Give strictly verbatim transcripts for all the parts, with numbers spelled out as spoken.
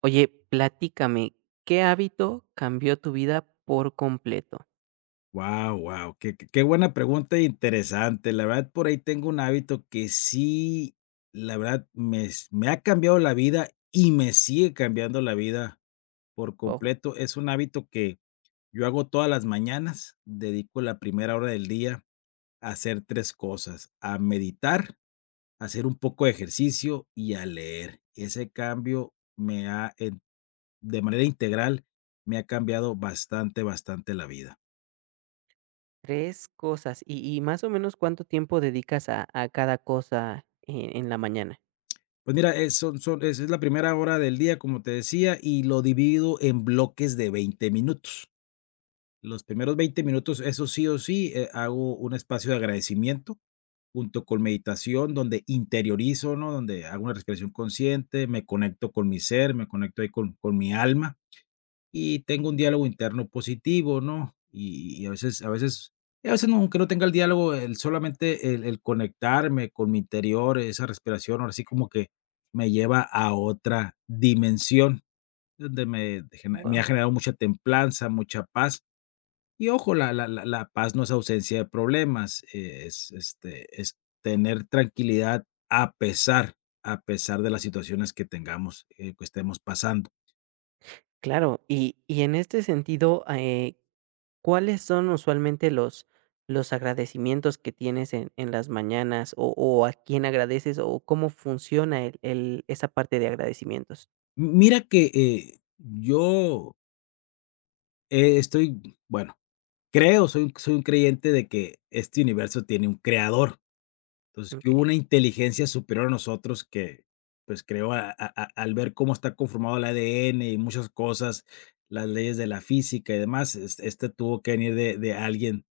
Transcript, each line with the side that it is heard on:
right: Oye, platícame, ¿qué hábito cambió tu vida por completo?
left: Wow, wow, qué qué qué buena pregunta e interesante. La verdad, por ahí tengo un hábito que sí, la verdad, me s me ha cambiado la vida y me sigue cambiando la vida por
right: Wow,
left: completo. Es un hábito que yo hago todas las mañanas, dedico la primera hora del día a hacer tres cosas, a meditar, a hacer un poco de ejercicio y a leer. Ese cambio me ha en de manera integral, me ha cambiado bastante, bastante la vida.
right: tres cosas, y y más o menos, ¿cuánto tiempo dedicas a a cada cosa en en la mañana?
left: Pues mira, eh, son son es es la primera hora del día, como te decía, y lo divido en bloques de veinte minutos. Los primeros veinte minutos, eso sí o sí, eh, hago un espacio de agradecimiento junto con meditación, donde interiorizo, ¿no? Donde hago una respiración consciente, me conecto con mi ser, me conecto ahí con con mi alma y tengo un diálogo interno positivo, ¿no? Y y a veces a veces y a veces no, aunque no tenga el diálogo, el solamente el el conectarme con mi interior, esa respiración, ahora sí como que me lleva a otra dimensión, donde me gene me ha
right: Wow,
left: generado mucha templanza, mucha paz. Y ojo, la la la la paz no es ausencia de problemas, eh, es, este, es tener tranquilidad a pesar a pesar de las situaciones que tengamos, eh, que estemos pasando.
right: claro, y y en este sentido, eh, ¿cuáles son usualmente los los agradecimientos que tienes en en las mañanas, o o a quién agradeces, o cómo funciona el el esa parte de agradecimientos?
left: Mira que, eh, yo, eh, estoy, bueno, creo, soy un soy un creyente de que este universo tiene un creador. Entonces, que hubo
right: Okey,
left: una inteligencia superior a nosotros que, pues, creó a a a al ver cómo está conformado el A D N y muchas cosas, las leyes de la física y demás, es este tuvo que venir de de alguien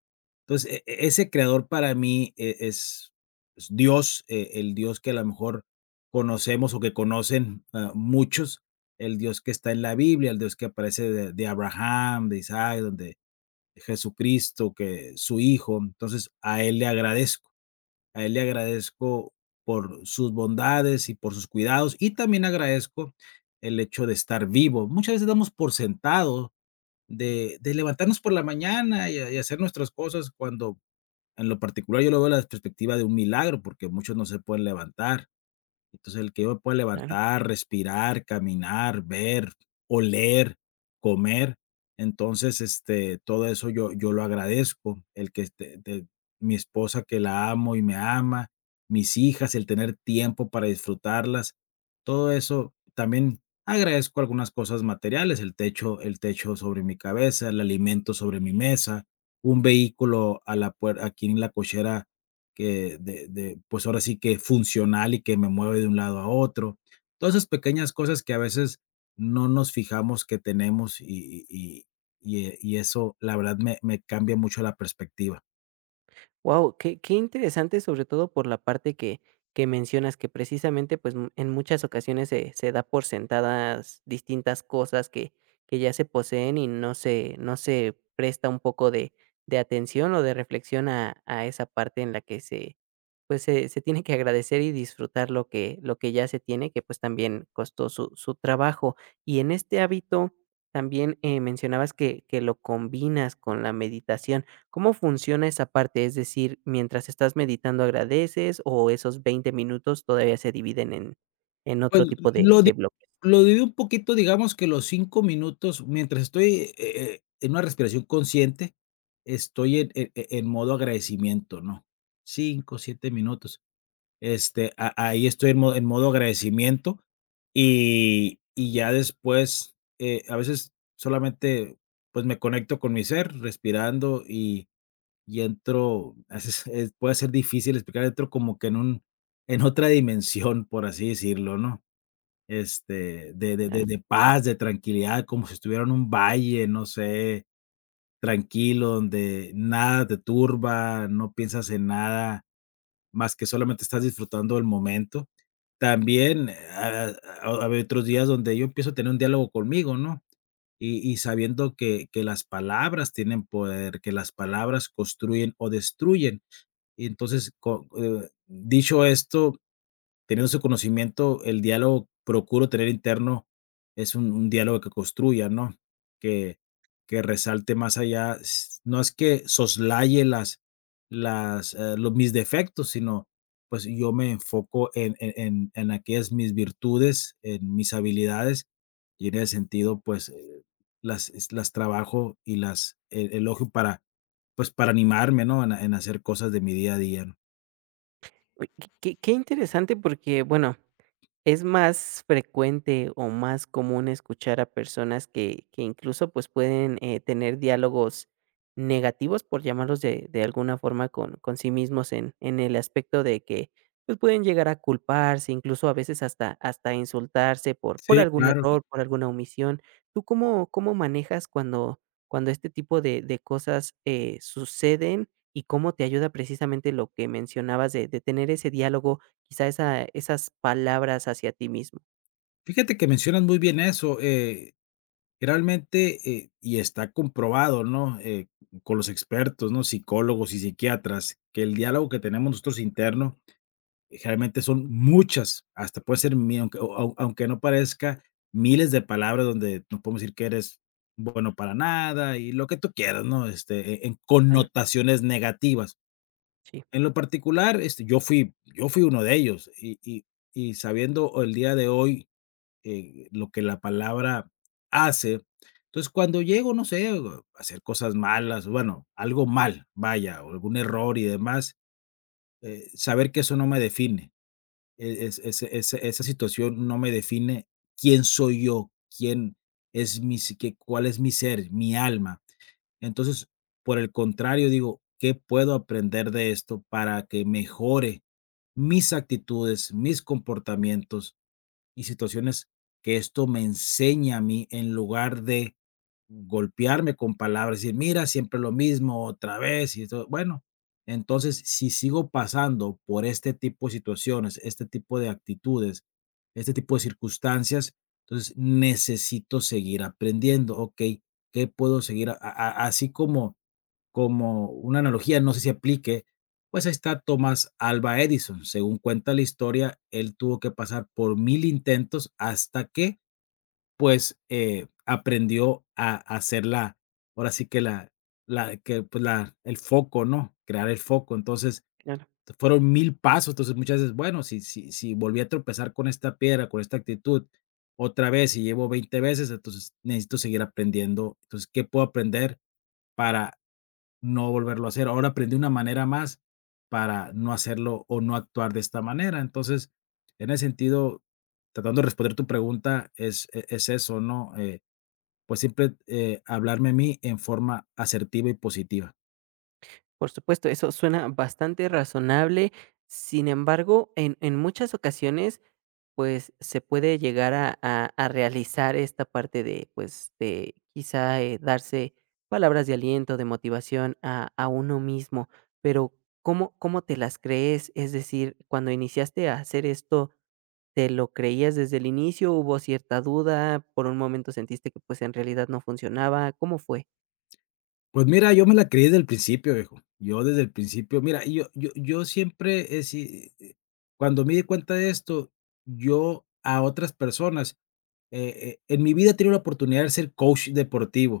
left: entonces, e e ese creador para mí e es es Dios, eh, el Dios que a lo mejor conocemos o que conocen, ah, muchos, el Dios que está en la Biblia, el Dios que aparece de de Abraham, de Isaac, donde Jesucristo, que su hijo. Entonces, a Él le agradezco, a Él le agradezco por sus bondades y por sus cuidados, y también agradezco el hecho de estar vivo. Muchas veces damos por sentado de de levantarnos por la mañana y y hacer nuestras cosas cuando en lo particular, yo lo veo desde la perspectiva de un milagro, porque muchos no se pueden levantar. Entonces, el que yo me pueda
right: claro.
left: levantar, respirar, caminar, ver, oler, comer. Entonces, este, todo eso yo yo lo agradezco. El que este, de mi esposa que la amo y me ama, mis hijas, el tener tiempo para disfrutarlas, todo eso también agradezco algunas cosas materiales, el techo el techo sobre mi cabeza, el alimento sobre mi mesa, un vehículo a la puer aquí en la cochera que de de, pues, ahora sí que funcional y que me mueve de un lado a otro. Todas esas pequeñas cosas que a veces no nos fijamos que tenemos y y y y, eh, y eso, la verdad, me me cambia mucho la perspectiva.
right: Wow, qué qué interesante, sobre todo por la parte que que mencionas, que precisamente, pues, mm, en muchas ocasiones se se da por sentadas distintas cosas que que ya se poseen y no se no se presta un poco de de atención o de reflexión a a esa parte en la que se, pues, se se tiene que agradecer y disfrutar lo que lo que ya se tiene, que, pues, también costó su su trabajo. Y en este hábito también, eh, mencionabas que que lo combinas con la meditación. ¿Cómo funciona esa parte? Es decir, mientras estás meditando, ¿agradeces o esos veinte minutos todavía se dividen en en
left: Pues,
right: otro tipo de
left: lo di
right: de bloques?
left: lo divido un poquito, digamos que los cinco minutos, mientras estoy, eh eh, en una respiración consciente, estoy en e e en modo agradecimiento, ¿no? Cinco siete minutos. Este, a- ahí estoy en modo, en modo agradecimiento y, y ya después, eh, a veces solamente pues me conecto con mi ser respirando y, y entro, a veces es- puede ser difícil explicar, entro como que en un, en otra dimensión, por así decirlo, ¿no? Este, de, de,
right: Ah,
left: de, de paz, de tranquilidad, como si estuviera en un valle, no sé, tranquilo, donde nada te turba, no piensas en nada más que solamente estás disfrutando del momento. También eh, ha ha habido otros días donde yo empiezo a tener un diálogo conmigo, ¿no? Y y sabiendo que que las palabras tienen poder, que las palabras construyen o destruyen. Y entonces, co eh, dicho esto, teniendo su conocimiento, el diálogo procuro tener interno es un un diálogo que construya, ¿no? Que que resalte más allá, s no es que soslaye las las, eh, los mis defectos, sino, pues, yo me enfoco en en en en aquellas mis virtudes, en mis habilidades, y en ese sentido, pues, eh, las es las trabajo y las e elogio para, pues, para animarme, ¿no? En en hacer cosas de mi día a día, ¿no?
right: uy, qué qué interesante porque, bueno. Es más frecuente o más común escuchar a personas que que incluso, pues, pueden, eh, tener diálogos negativos, por llamarlos de de alguna forma, con con sí mismos en en el aspecto de que, pues, pueden llegar a culparse, incluso a veces hasta hasta insultarse por por
left: Sí,
right: algún
left: claro.
right: error, por alguna omisión. ¿Tú cómo cómo manejas cuando cuando este tipo de de cosas, eh, suceden y cómo te ayuda precisamente lo que mencionabas de de tener ese diálogo? Quizá esa esas palabras hacia ti mismo.
left: Fíjate que mencionas muy bien eso, eh, realmente, eh, y está comprobado, ¿no?, eh, con los expertos, ¿no?, psicólogos y psiquiatras, que el diálogo que tenemos nosotros interno, eh, generalmente son muchas, hasta puede ser mi aunque o au aunque no parezca, miles de palabras donde nos podemos decir que eres bueno para nada y lo que tú quieras, ¿no?, este, e en
right: Ah,
left: connotaciones negativas.
right: sí,
left: En lo particular, este, yo fui yo fui uno de ellos y y y sabiendo el día de hoy eh, lo que la palabra hace. Entonces, cuando llego, no sé, o a hacer cosas malas, bueno, algo mal, vaya, o algún error y demás, eh, saber que eso no me define, e- es- es- es- esa situación no me define quién soy yo, quién es mi, si- qué- cuál es mi ser, mi alma. Entonces, por el contrario, digo, ¿qué puedo aprender de esto para que mejore mis actitudes, mis comportamientos? Y situaciones que esto me enseña a mí en lugar de golpearme con palabras, decir, mira, siempre lo mismo, otra vez, y esto, bueno, entonces si sigo pasando por este tipo de situaciones, este tipo de actitudes, este tipo de circunstancias, entonces necesito seguir aprendiendo, ok, ¿qué puedo seguir? A- a- así como como una analogía, no sé si aplique, pues ahí está Thomas Alva Edison. Según cuenta la historia, él tuvo que pasar por mil intentos hasta que, pues, eh, aprendió a hacer la ahora sí que la la que, pues, la el foco, ¿no? Crear el foco. Entonces,
right: claro.
left: fueron mil pasos. Entonces, muchas veces, bueno, si si si volví a tropezar con esta piedra, con esta actitud, otra vez, y llevo veinte veces, entonces necesito seguir aprendiendo. Entonces, ¿qué puedo aprender para no volverlo a hacer? Ahora aprendí una manera más para no hacerlo o no actuar de esta manera. Entonces, en ese sentido, tratando de responder tu pregunta, es, e- es eso, ¿no? Eh, pues siempre eh, hablarme a mí en forma asertiva y positiva.
right: Por supuesto, eso suena bastante razonable. Sin embargo, en en muchas ocasiones, pues, se puede llegar a a a realizar esta parte de, pues, de quizá, eh, darse palabras de aliento, de motivación a a uno mismo, pero, ¿cómo cómo te las crees? Es decir, cuando iniciaste a hacer esto, ¿te lo creías desde el inicio? ¿Hubo cierta duda? ¿Por un momento sentiste que, pues, en realidad no funcionaba? ¿Cómo fue?
left: Pues mira, yo me la creí desde el principio, viejo. Yo desde el principio, mira, yo, yo, yo siempre, eh, sí, eh, cuando me di cuenta de esto, yo a otras personas, eh, eh, en mi vida he tenido la oportunidad de ser coach deportivo.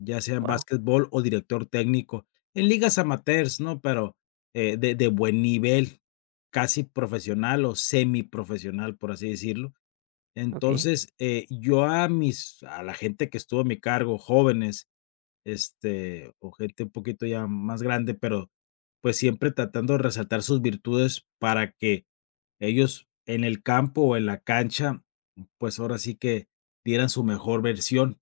left: Ya sea en
right: Wow,
left: básquetbol o director técnico, en ligas amateurs, ¿no? Pero, eh, de de buen nivel, casi profesional o semiprofesional, por así decirlo.
right: okey,
left: Entonces, eh, yo a mis a la gente que estuvo a mi cargo, jóvenes, este, o gente un poquito ya más grande, pero, pues, siempre tratando de resaltar sus virtudes para que ellos en el campo o en la cancha, pues, ahora sí que dieran su mejor versión.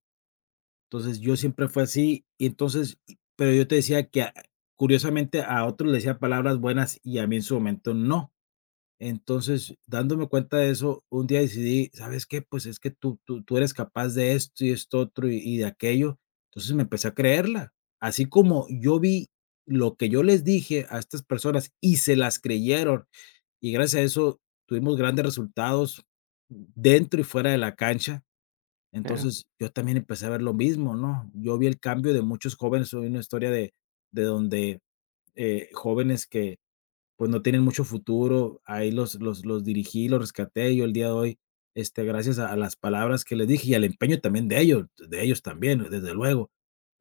left: Entonces, yo siempre fue así, y entonces y pero yo te decía que a curiosamente a otros le decía palabras buenas y a mí en su momento no. Entonces, dándome cuenta de eso, un día decidí, ¿sabes qué? Pues es que tú tú tú eres capaz de esto y esto otro y y de aquello. Entonces me empecé a creerla. Así como yo vi lo que yo les dije a estas personas y se las creyeron, y gracias a eso tuvimos grandes resultados dentro y fuera de la cancha.
right: claro.
left: Entonces, yo también empecé a ver lo mismo, ¿no? Yo vi el cambio de muchos jóvenes, soy una historia de de donde, eh, jóvenes que pues, no tienen mucho futuro. Ahí los los los dirigí, los rescaté yo el día de hoy, este, gracias a a las palabras que les dije y al empeño también de ellos de ellos también, desde luego.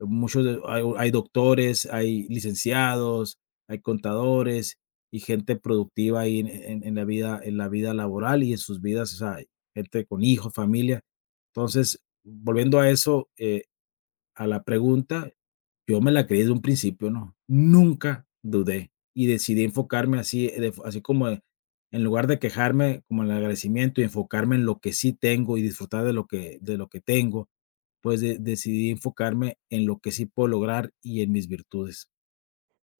left: Muchos de hay hay doctores, hay licenciados, hay contadores y gente productiva ahí en en en la vida en la vida laboral y en sus vidas, o sea, gente con hijos, familia. Entonces, volviendo a eso, eh a la pregunta, yo me la creí desde un principio, ¿no? Nunca dudé y decidí enfocarme así, eh, de f- así como de- en lugar de quejarme como en el agradecimiento y enfocarme en lo que sí tengo y disfrutar de lo que de lo que tengo, pues, de decidí enfocarme en lo que sí puedo lograr y en mis virtudes.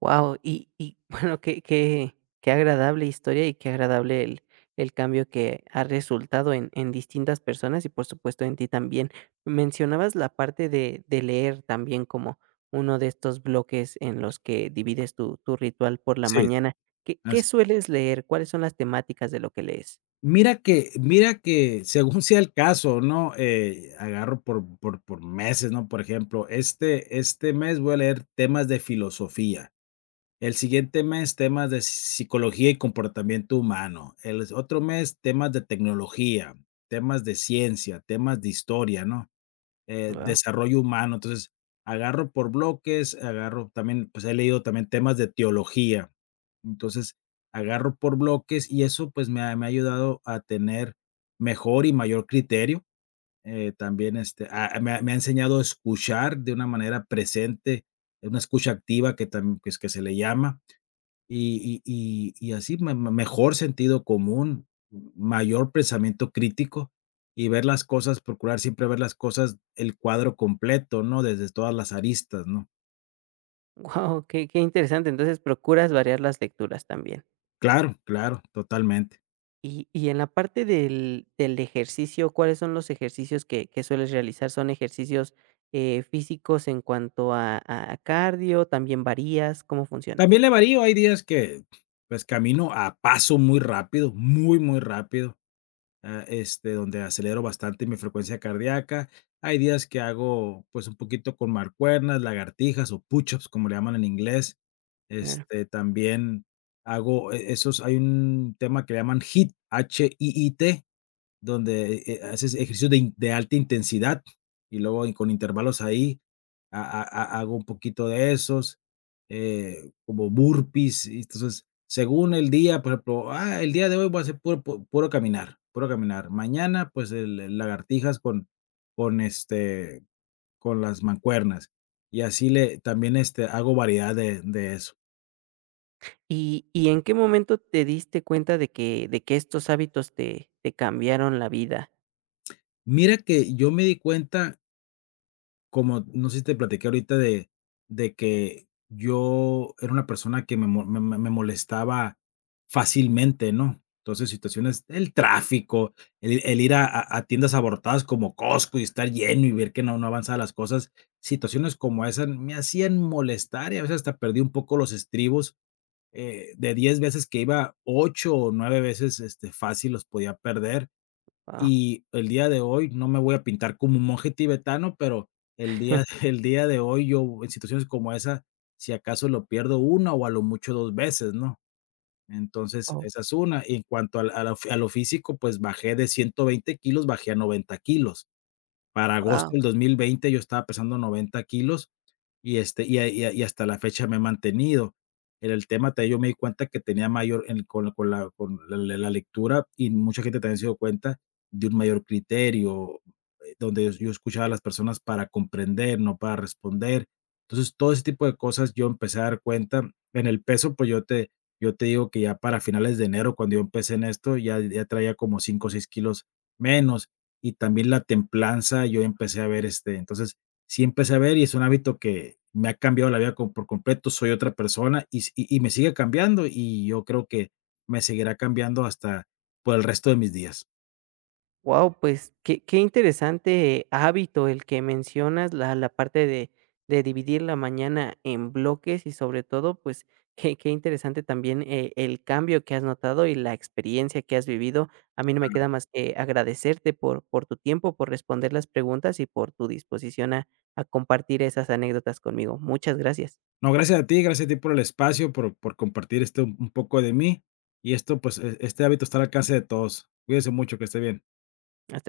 right: Wow. Y y bueno, qué qué qué agradable historia y qué agradable el el cambio que ha resultado en en distintas personas y, por supuesto, en ti también. Mencionabas la parte de de leer también como uno de estos bloques en los que divides tu tu ritual por la
left: Sí,
right: mañana. ¿Qué
left: así.
right: qué sueles leer? ¿Cuáles son las temáticas de lo que lees?
left: Mira que mira que según sea el caso, ¿no? Eh, agarro por por por meses, ¿no? Por ejemplo, este este mes voy a leer temas de filosofía. El siguiente mes, temas de psicología y comportamiento humano. El otro mes, temas de tecnología, temas de ciencia, temas de historia, ¿no? Eh,
right: Guau.
left: desarrollo humano. Entonces, agarro por bloques, agarro también, pues he leído también temas de teología. Entonces, agarro por bloques y eso, pues me ha, me ha ayudado a tener mejor y mayor criterio. Eh, también este, a- me, ha me ha enseñado a escuchar de una manera presente, una escucha activa que, tam- que, es- que se le llama, y y y y así me, me mejor sentido común, mayor pensamiento crítico y ver las cosas, procurar siempre ver las cosas, el cuadro completo, ¿no? Desde todas las aristas, ¿no?
right: Wow, qué qué interesante. Entonces, procuras variar las lecturas también.
left: Claro, claro, totalmente.
right: Y y en la parte del del ejercicio, ¿cuáles son los ejercicios que que sueles realizar? ¿Son ejercicios, eh, físicos en cuanto a a a cardio? ¿También varías? ¿Cómo funciona?
left: También le varío, hay días que, pues, camino a paso muy rápido, muy, muy rápido. Ah, este, donde acelero bastante mi frecuencia cardíaca. Hay días que hago, pues, un poquito con marcuernas, lagartijas o push-ups, como le llaman en inglés.
right: Claro.
left: Este, también hago e esos. Hay un tema que le llaman HIIT, H I I T, donde eh, haces ejercicios de, in- de alta intensidad y luego y con intervalos ahí a- a- a- hago un poquito de esos, eh, como burpees. y Entonces, según el día, por ejemplo, ah, el día de hoy voy a hacer puro, pu- puro caminar, puro caminar. Mañana, pues, el, el lagartijas con, con, este, con las mancuernas. Y así le, también este, hago variedad de, de eso.
right: ¿Y y en qué momento te diste cuenta de que de que estos hábitos te te cambiaron la vida?
left: Mira que yo me di cuenta. Como no sé si te platiqué ahorita de de que yo era una persona que me mo me me me molestaba fácilmente, ¿no? Entonces, situaciones, el tráfico, el el ir a a a tiendas abarrotadas como Costco y estar lleno y ver que no no avanzaban las cosas, situaciones como esas me hacían molestar, y a veces hasta perdí un poco los estribos. Eh, de diez veces que iba, ocho o nueve veces, este, fácil los podía perder.
right: Wow.
left: Y el día de hoy no me voy a pintar como un monje tibetano, pero el día el día de hoy yo, en situaciones como esa, si acaso lo pierdo una, o a lo mucho dos veces, ¿no? Entonces,
right: Oh.
left: esa es una. Y en cuanto al a lo a lo físico, pues bajé de ciento veinte kilos, bajé a noventa kilos. Para agosto
right: Guau.
left: del dos mil veinte yo estaba pesando noventa kilos, y, este, y a y a y hasta la fecha me he mantenido. En el tema también yo me di cuenta que tenía mayor en con la con la con la la la lectura, y mucha gente también se dio cuenta de un mayor criterio, eh, donde yo yo escuchaba a las personas para comprender, no para responder. Entonces, todo ese tipo de cosas yo empecé a dar cuenta. En el peso, pues, yo te yo te digo que ya para finales de enero, cuando yo empecé en esto, ya ya traía como cinco o seis kilos menos, y también la templanza, yo empecé a ver, este, entonces sí empecé a ver, y es un hábito que me ha cambiado la vida co- por completo. Soy otra persona y, s- y y me sigue cambiando, y yo creo que me seguirá cambiando hasta por el resto de mis días.
right: Wow, pues qué qué interesante hábito el que mencionas, la la parte de de dividir la mañana en bloques y sobre todo, pues, qué qué interesante también, eh, el cambio que has notado y la experiencia que has vivido. A mí no me
left: Claro.
right: queda más que agradecerte por por tu tiempo, por responder las preguntas y por tu disposición a a compartir esas anécdotas conmigo. Muchas gracias.
left: No, gracias a ti, gracias a ti por el espacio, por, por compartir este un un poco de mí, y esto, pues, e- este hábito está al alcance de todos. Cuídense mucho, que esté bien.
right: Hasta luego.